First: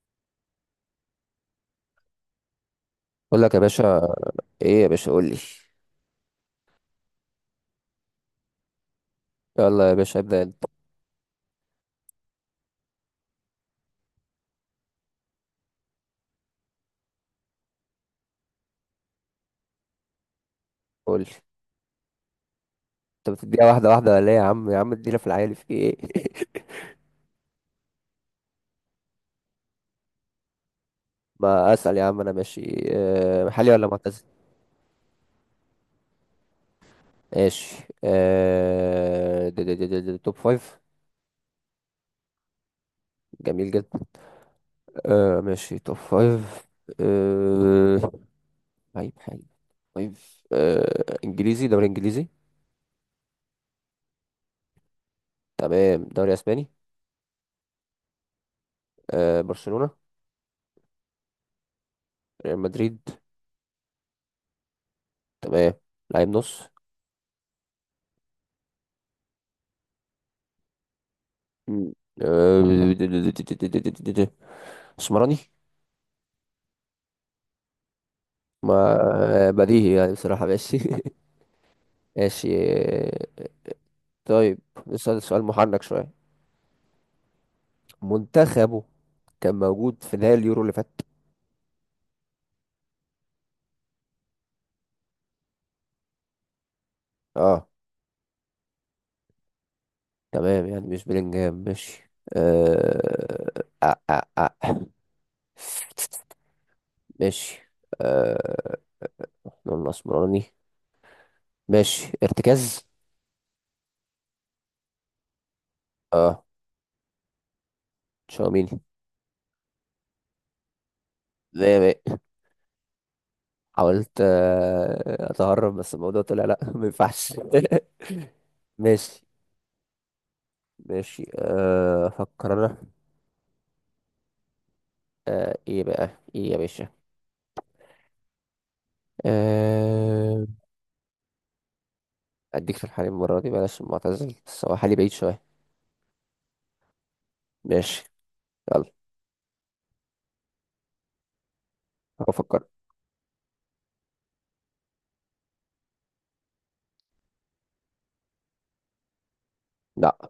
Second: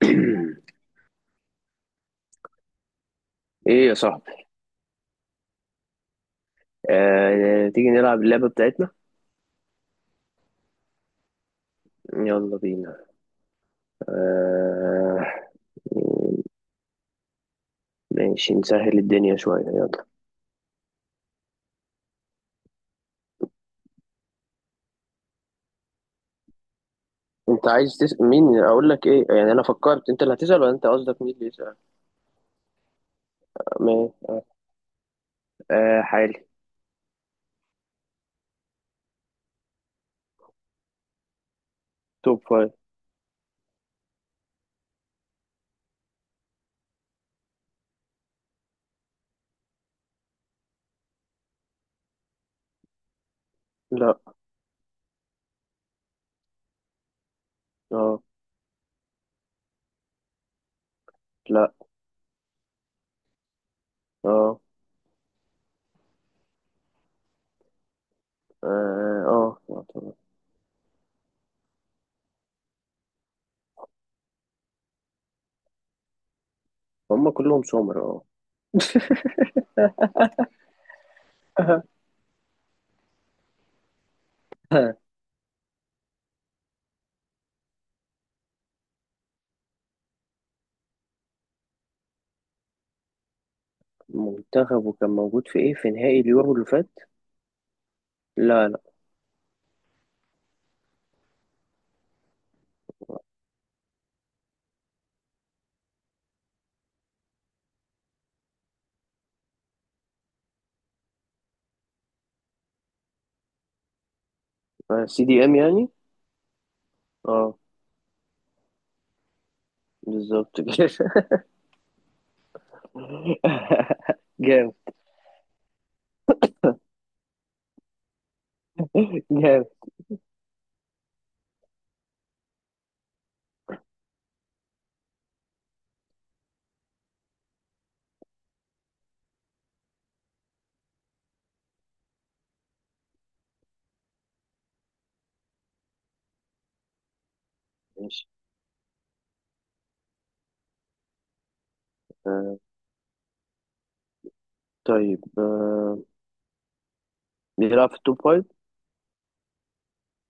اقول لك يا ايه يا باشا، صاحبي. ايه يا باشا قول لي. تيجي نلعب اللعبة بتاعتنا. يلا يا باشا ابدا انت. يلا بينا. آه، ماشي، نسهل الدنيا شوية، يلا. قول لي، انت بتديها واحده واحده ولا ايه؟ يا عم يا عم ادينا في العيال في ايه؟ انت عايز تسأل مين؟ اقول لك ايه يعني؟ انا فكرت انت اللي هتسأل، ولا انت قصدك مين اللي ما يسأل؟ اسال يا عم. انا ماشي. محلي ولا ما معتزل؟ آه، حالي. ماشي. ده توب فايف. توب فايف. جميل جدا. ماشي، توب فايف. آه، طيب حلو. فايف، انجليزي، دوري انجليزي؟ لا. تمام، دوري اسباني؟ اه. برشلونه؟ لا. ريال مدريد؟ اه. تمام. لعيب نص. اه. اه. طبعا. مم. آه، اسمراني. هم كلهم سمر، اه. ما بديهي يعني، بصراحة. ماشي ماشي. طيب، نسأل سؤال محنك شوية. منتخبه كان موجود في نهائي اليورو اللي فات؟ منتخبه كان موجود في ايه، في نهائي اليورو اللي فات؟ اه. لا، لا. تمام، يعني مش بلينجهام. ماشي. آه... آه... آه... آه. ماشي. آه... نقول اسمراني. ماشي، ارتكاز؟ CDM يعني. اه، اه. تشاوميني. بالظبط كده. زي ما حاولت جامد. اتهرب، بس الموضوع طلع لا ما ينفعش. ماشي. جامد. ماشي، افكر انا. ايه بقى، ايه يا باشا؟ أه... اديك في الحليب المرة دي، بلاش معتزل، بس هو حالي بعيد شوية. ماشي. ماشي. يلا، آه افكر. طيب. بيلعب في التوب فايف؟ لا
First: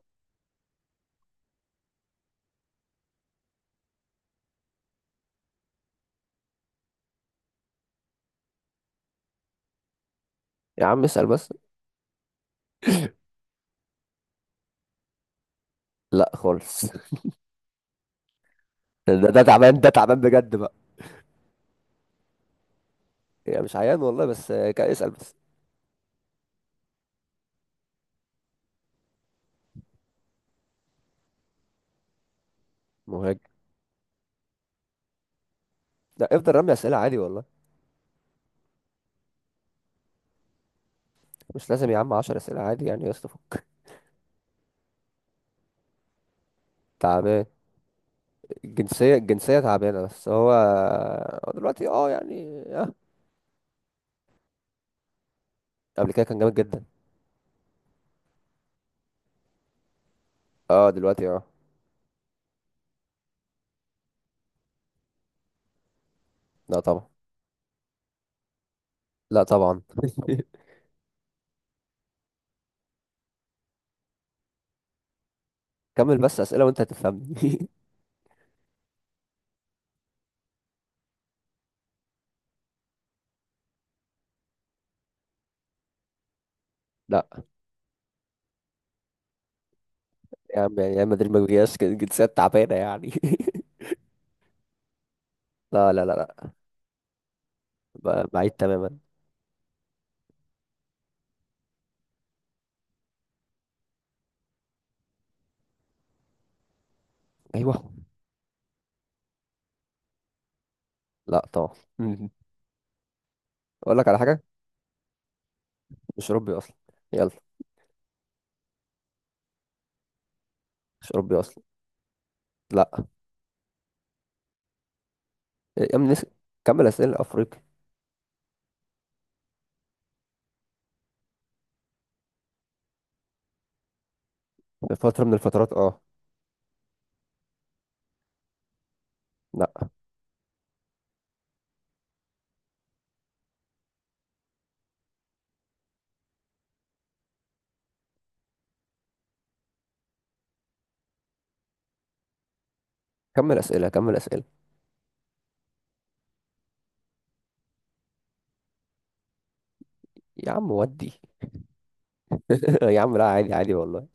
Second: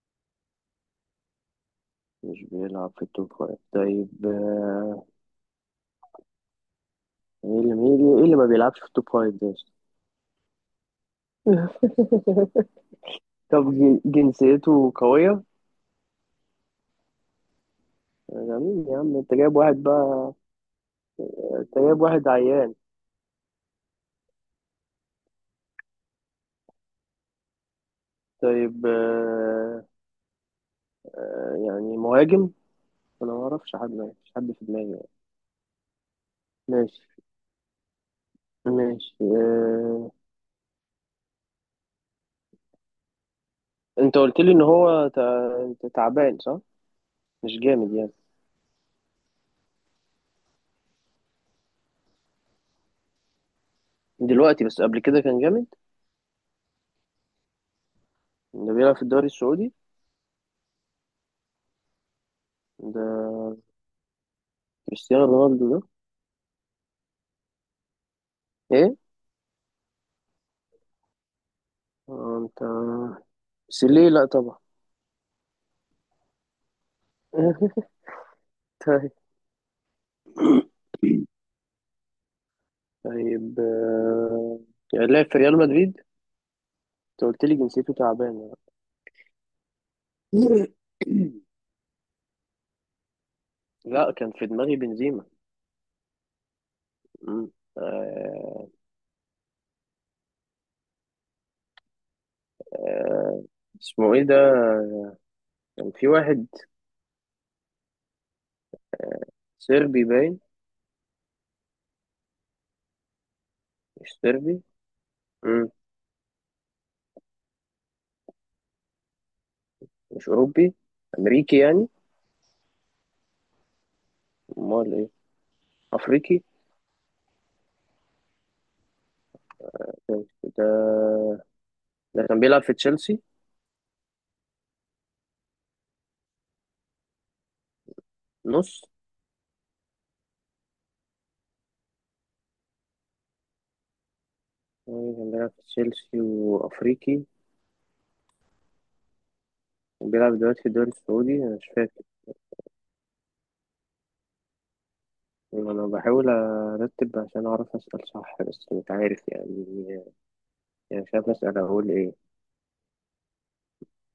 مش بيلعب في التوب فايف، طيب. ايه اللي ايه اللي ما بيلعبش في التوب فايف ده؟ يا عم اسأل بس. طب جنسيته قوية؟ لا خالص ده مين يا عم؟ ده انت ده جايب تعبان، واحد ده تعبان بقى. بجد بقى. انت جايب واحد عيان؟ يعني مش عيان والله، بس اسأل بس. طيب. يعني مهاجم. انا مهاجم. ما اعرفش حد، مفيش حد في دماغي يعني. لا افضل رمي اسئلة عادي ماشي. والله. ماشي. مش لازم يا عم 10 اسئلة، عادي يعني يا اسطى، فك. انت قلت لي ان هو انت تعبان، صح؟ تعبان. مش جامد يعني؟ الجنسية تعبانة، بس هو هو دلوقتي اه يعني اه. دلوقتي، بس قبل كده كان جامد؟ قبل كده كان جامد جدا. اللي بيلعب في الدوري السعودي اه، دلوقتي اه. ده كريستيانو رونالدو ده؟ لا طبعا، ايه؟ لا طبعا. انت سيليه؟ لا طبعا. كمل بس اسئله وانت هتفهمني طيب. طيب. كان لعب في ريال مدريد؟ انت لا قلت لي جنسيته تعبانه. يا عم، يعني ريال مدريد ما بيجيش جنسيات تعبانه يعني. لا، كان في دماغي بنزيما. لا لا لا لا، مم. بعيد آه، تماما. اسمه ايه ده؟ كان في واحد ايوه، صربي باين؟ لا طبعا. مم. اقول لك مش على حاجه، صربي؟ مم. مش اوروبي اصلا. يلا، مش اوروبي؟ مش اوروبي امريكي اصلا. يعني؟ لا امال ايه؟ يا عم نس... افريقي. كمل اسئله. افريقي. طيب، ده ده كان بيلعب في تشيلسي؟ في فتره من الفترات اه. نص؟ لا. مين كان بيلعب في تشيلسي وأفريقي وبيلعب دلوقتي في الدوري السعودي؟ أنا مش فاكر. كمل اسئله، أنا بحاول أرتب عشان أعرف أسأل صح، بس مش عارف يعني. يا عم يعني مش ودي. عارف أسأل أقول إيه. يا عم لا، عادي، عادي والله.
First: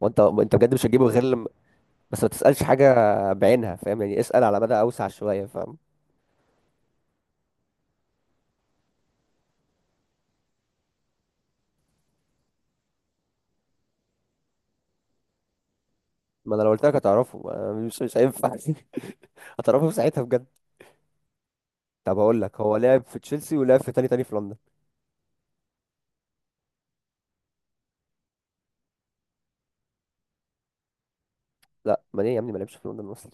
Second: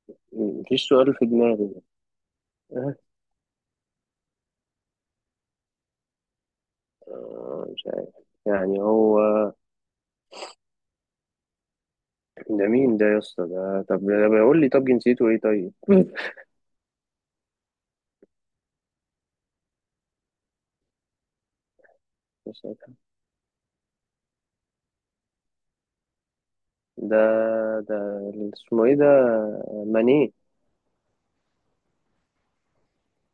وانت بجد مش مفيش هتجيبه سؤال غير في لما. دماغي. بس ما تسالش حاجه آه، بعينها، فاهم يعني؟ اسال على مدى اوسع شويه، فاهم؟ مش عارف. يعني هو ده مين ده يا اسطى؟ ده طب ده بيقول لي طب جنسيته إيه؟ طيب. ما انا لو قلت لك هتعرفه، أنا مش هينفع. هتعرفه في ساعتها بجد. طب هقول لك، مش هو عارف. لعب في تشيلسي، ولعب في تاني في لندن. ده ده اللي اسمه إيه ده؟ ماني؟ لا ما ليه يا ابني، ما لعبش في لندن اصلا.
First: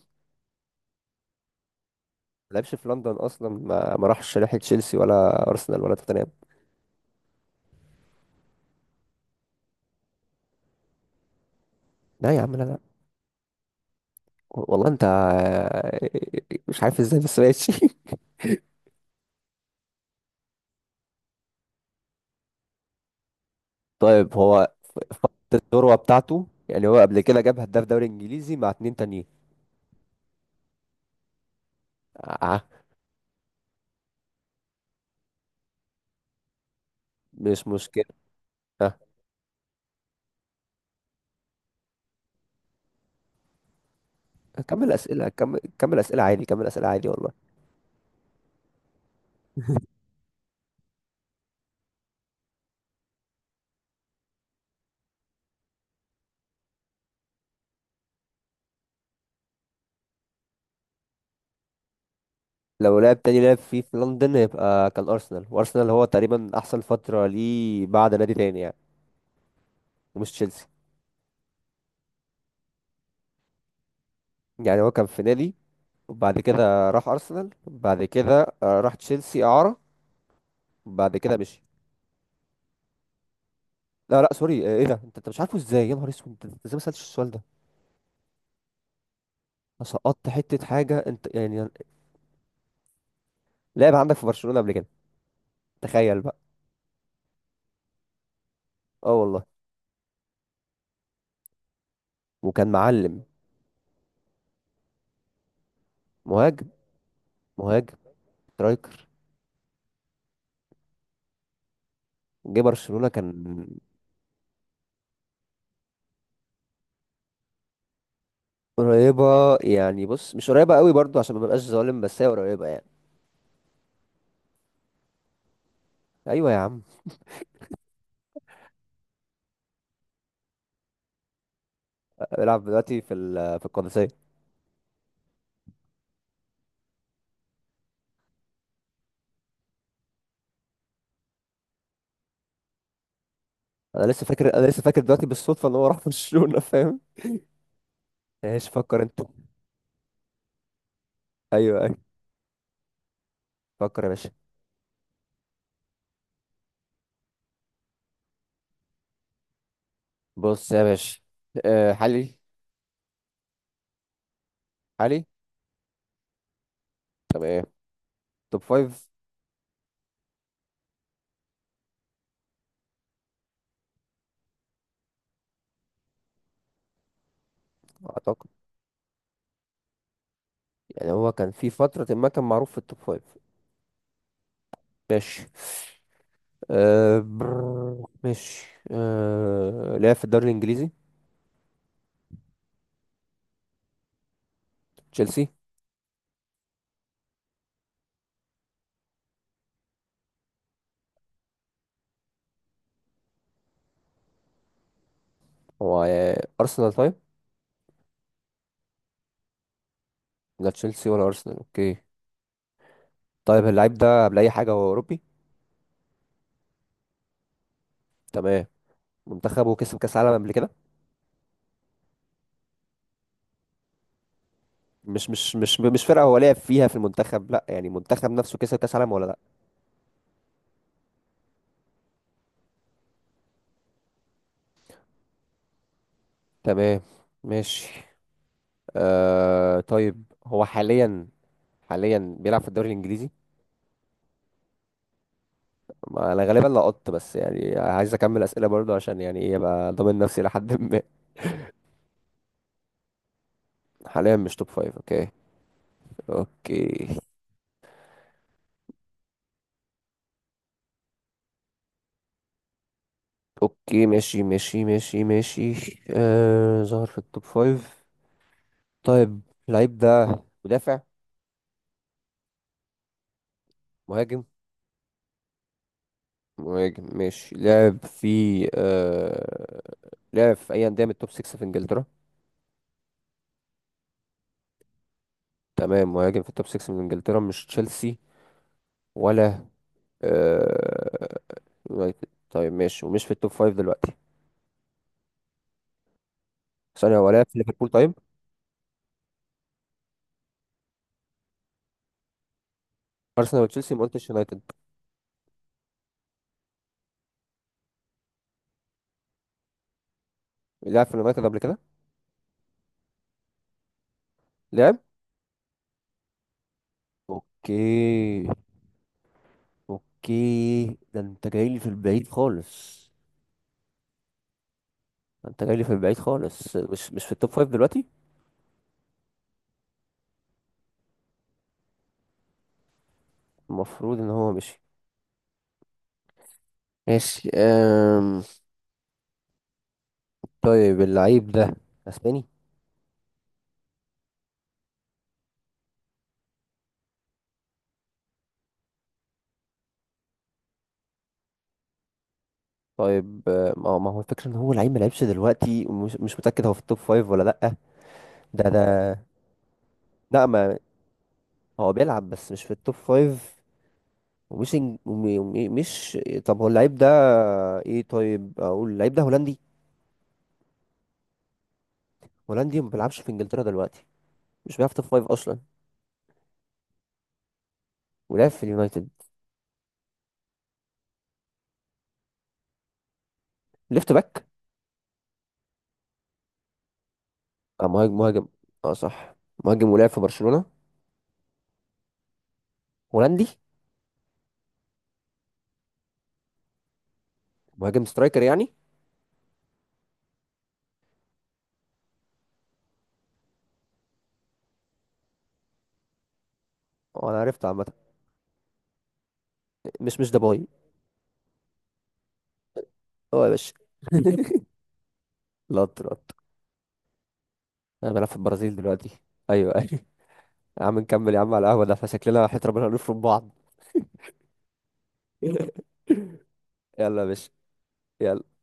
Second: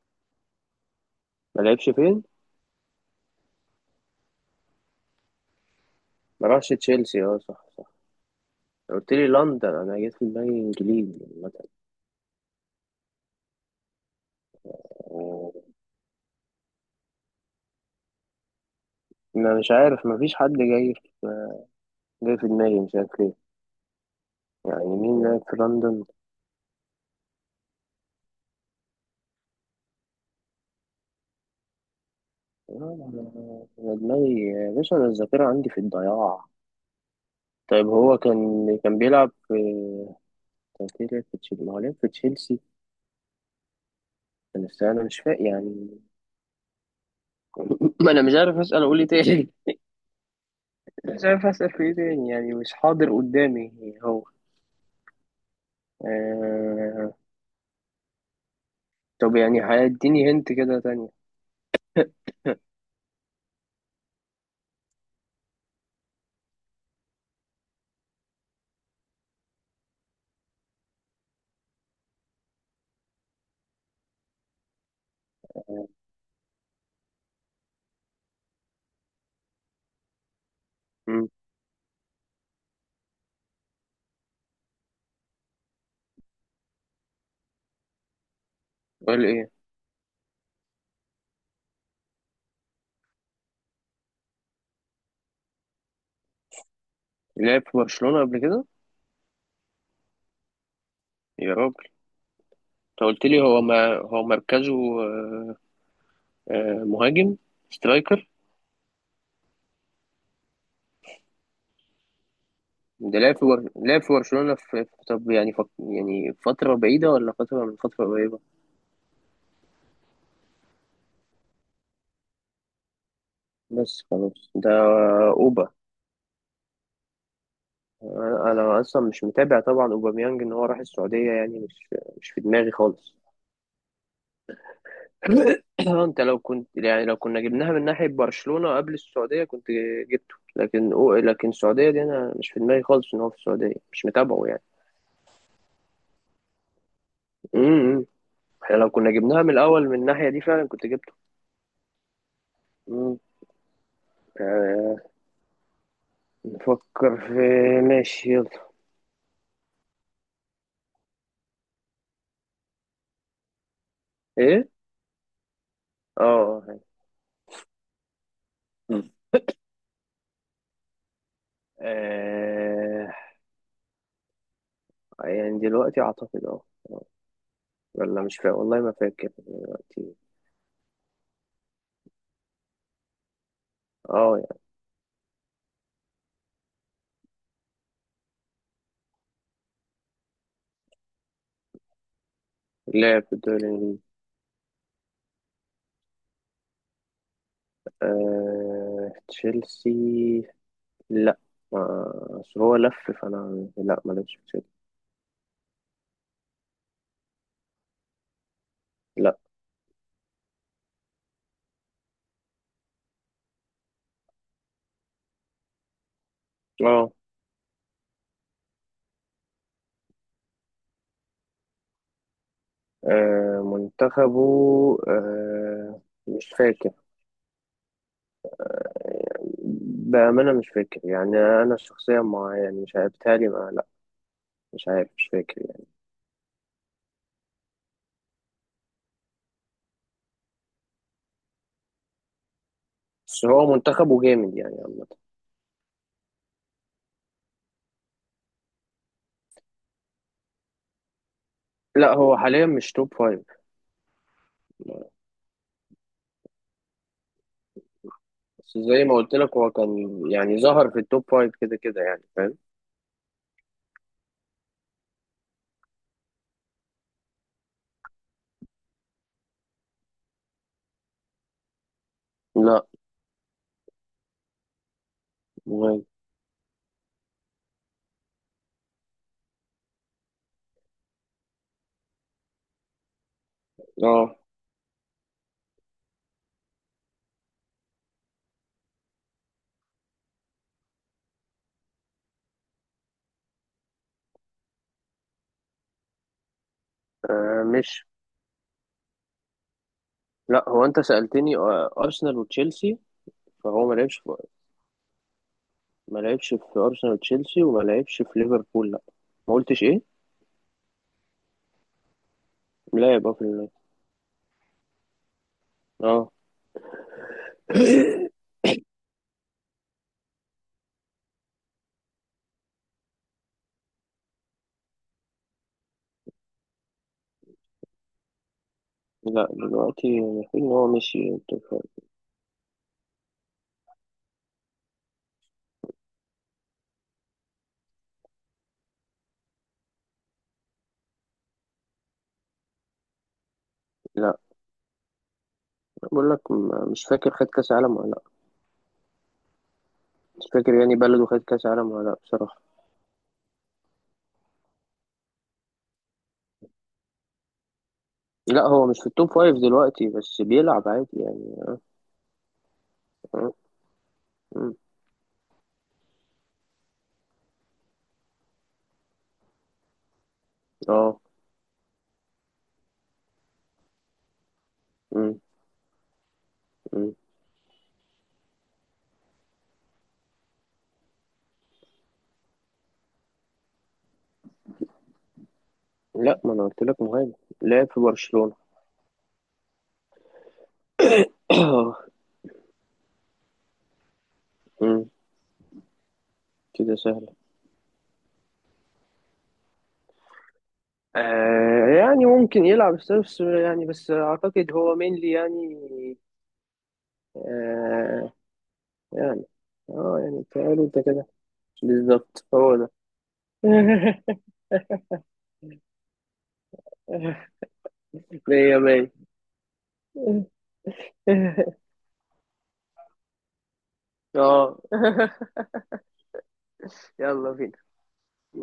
ما لعبش فين؟ ما لعبش في لندن اصلا. ما راحش ناحيه تشيلسي ولا ارسنال ولا توتنهام. ما راحش تشيلسي، أه صح صح. قلت لي لندن، أنا جيت في دماغي إنجليزي لا يا عم، لا لا والله. انت مثلا. مش عارف ازاي، بس ماشي أنا مش عارف، مفيش حد جاي في دماغي، مش عارف ليه. طيب، هو يعني في مين فترة لعب في الذروه لندن؟ بتاعته، يعني هو قبل كده جاب هداف دوري انجليزي مع اتنين تانيين. اه. أنا دماغي يا باشا، أنا الذاكرة عندي في الضياع. مش طيب، مشكله. هو كان اه. بيلعب في، كان في لعب في تشيلسي، ما هو لعب في تشيلسي. بس كمل أنا مش اسئله، فاهم كمل يعني. كمل اسئله عادي، كمل اسئله عادي والله. ما أنا مش عارف أسأل أقول إيه تاني. مش عارف أسأل في إيه تاني، يعني مش حاضر قدامي هو. آه... طب يعني هيديني هنت كده تانية. لو لعب تاني، لعب فيه في لندن، هيبقى كان أرسنال. وأرسنال هو تقريبا أحسن فترة ليه بعد نادي تاني يعني. ومش تشيلسي. يعني هو كان في نادي، وبعد كده راح أرسنال، بعد كده راح تشيلسي إعارة، بعد مم. كده مشي. لا لا، سوري. ايه ده، انت مش عارفه ازاي؟ يا نهار اسود، انت ازاي ما سألتش السؤال ده؟ قول إيه؟ أنا سقطت حتة حاجة، انت يعني، لعب عندك في برشلونة قبل كده. تخيل بقى. لعب في برشلونة قبل كده؟ اه والله، يا رب. وكان انت معلم. قلت لي هو ما هو مركزه. آه، مهاجم. مهاجم. مهاجم، سترايكر. سترايكر. جه برشلونة ده كان لعب في لعب في برشلونة، طب يعني يعني فترة بعيدة ولا فترة من فترة قريبة؟ قريبة يعني، بص، مش قريبة قوي برضو عشان ما ببقاش ظالم، بس هي قريبة يعني. بس خلاص، ده أوبا. ايوه يا عم. أنا أصلا مش متابع طبعا أوباميانج إن هو راح السعودية، يعني مش في بلعب دماغي دلوقتي في خالص. في القادسية. اه، انت لو كنت، يعني لو كنا جبناها من ناحية برشلونة قبل السعودية كنت جبته، لكن لكن السعودية دي انا مش في دماغي خالص ان هو في السعودية، مش متابعه يعني. انا لسه فاكر دلوقتي بالصدفة ان هو راح برشلونة، فاهم؟ امم ايش احنا لو فكر كنا انت. جبناها من الاول من الناحيه دي فعلا كنت جبته. ايوه ايوه. مم. فكر يا باشا. آه، نفكر في. ماشي، يلا. بص يا باشا، أه حالي، ايه. حالي؟ اه. طب ايه؟ توب فايف. مم. آه، يعني دلوقتي اعتقد، اه. آه. ولا مش اعتقد، فاكر والله، ما فاكر دلوقتي. يعني هو كان في فترة ما كان معروف في التوب فايف. اه. ماشي. أه برر، ماشي، لعب في الدوري الانجليزي؟ يعني لعب في الدوري الانجليزي. تشيلسي؟ تشيلسي؟ لا، اصل هو لف فانا، لا ما لعبش في تشيلسي. هو ارسنال؟ طيب، لا. لا تشيلسي ولا ارسنال، اوكي. طيب، اللعيب ده، قبل اي حاجه، هو اوروبي. اه. تمام. منتخبه كسب كاس عالم قبل كده؟ منتخبه. مش مش مش آه، مش فرقه هو مش لعب فيها فاكر. في المنتخب، لا، يعني منتخب نفسه كسب كاس عالم ولا لا. بأمانة مش فاكر، يعني أنا شخصيا ما، يعني مش عارف، بتهيألي ما، لا. مش عارف، مش فاكر يعني. تمام، ماشي. آه طيب، هو حاليا، حاليا بيلعب في الدوري الانجليزي. بس هو منتخبه جامد يعني عامة. ما انا غالبا لقطت، بس يعني عايز اكمل اسئله برضه، عشان يعني ايه، ابقى ضامن نفسي لحد ما. لا، هو حاليا مش توب فايف. حاليا مش توب فايف، اوكي. اوكي، بس زي ما قلت لك هو كان يعني ظهر في التوب فايف كده كده، يعني فاهم. اوكي، ماشي ماشي ماشي ماشي. آه، ظهر في التوب فايف. طيب اللعيب ده، مدافع؟ لا. مهاجم. مهم. مهاجم، ماشي، لعب في آه... لعب في اي انديه من التوب 6 في انجلترا؟ اه. تمام، مهاجم في التوب 6 من انجلترا، مش تشيلسي ولا آه... يونايتد. طيب ماشي، ومش في التوب 5 دلوقتي. ثانيه، هو لعب في ليفربول؟ مش طيب، لا، هو أنت سألتني أرسنال وتشيلسي. ارسنال فهو ما وتشيلسي، ما لعبش قلتش في، يونايتد. ما لعبش في أرسنال وتشيلسي وما لعبش في ليفربول، لا. ما قلتش إيه؟ لعب في اليونايتد قبل كده؟ لا، يبقى لعب. اه. اوكي، اوكي. ده انت جاي لي في البعيد خالص. ده انت جاي لي في البعيد خالص، مش في التوب 5 دلوقتي. لا، دلوقتي المفروض إن هو مشي التوب فايف. المفروض ان هو مشي. ماشي. طيب اللعيب ده، اسباني؟ لا. بقول لك مش فاكر، خد كاس عالم ولا لا. مش فاكر يعني بلده خد كاس عالم ولا لا بصراحة. طيب ما هو الفكره ان هو لعيب ما لعبش دلوقتي، ومش مش متاكد هو في التوب فايف ولا لا. لا، ده هو مش في ده التوب فايف دلوقتي بس لا ما بيلعب عادي يعني. هو بيلعب، بس مش في التوب اه. فايف. ومش مم. إنج- وم- وم- مش طب هو اللعيب ده ايه؟ طيب، اقول اللعيب ده هولندي. آه. هولندي، وما بيلعبش في انجلترا دلوقتي، مش بيلعب في التوب فايف مم. اصلا، مم. ولعب في اليونايتد، ليفت باك. لا، ما انا قلت لك مهاجم، اه لعب في مهاجم، مهاجم. برشلونة. اه صح، مهاجم، ولعب في برشلونه، هولندي، مم. كده سهلة. مهاجم، سترايكر يعني. آه يعني ممكن يلعب، بس يعني بس اعتقد هو مينلي يعني. اه انا عرفت، عامه، آه يعني، مش اه يعني دباي. تعالوا انت كده. بالظبط هو ده. اه يا باشا لط لط. انا بلعب في البرازيل مية دلوقتي. مية. ايوه ايوه. يا عم نكمل يا عم على القهوه، ده فشكلنا وحياة ربنا هنفرم بعض. اه. يلا يا باشا، يلا بينا. يلا.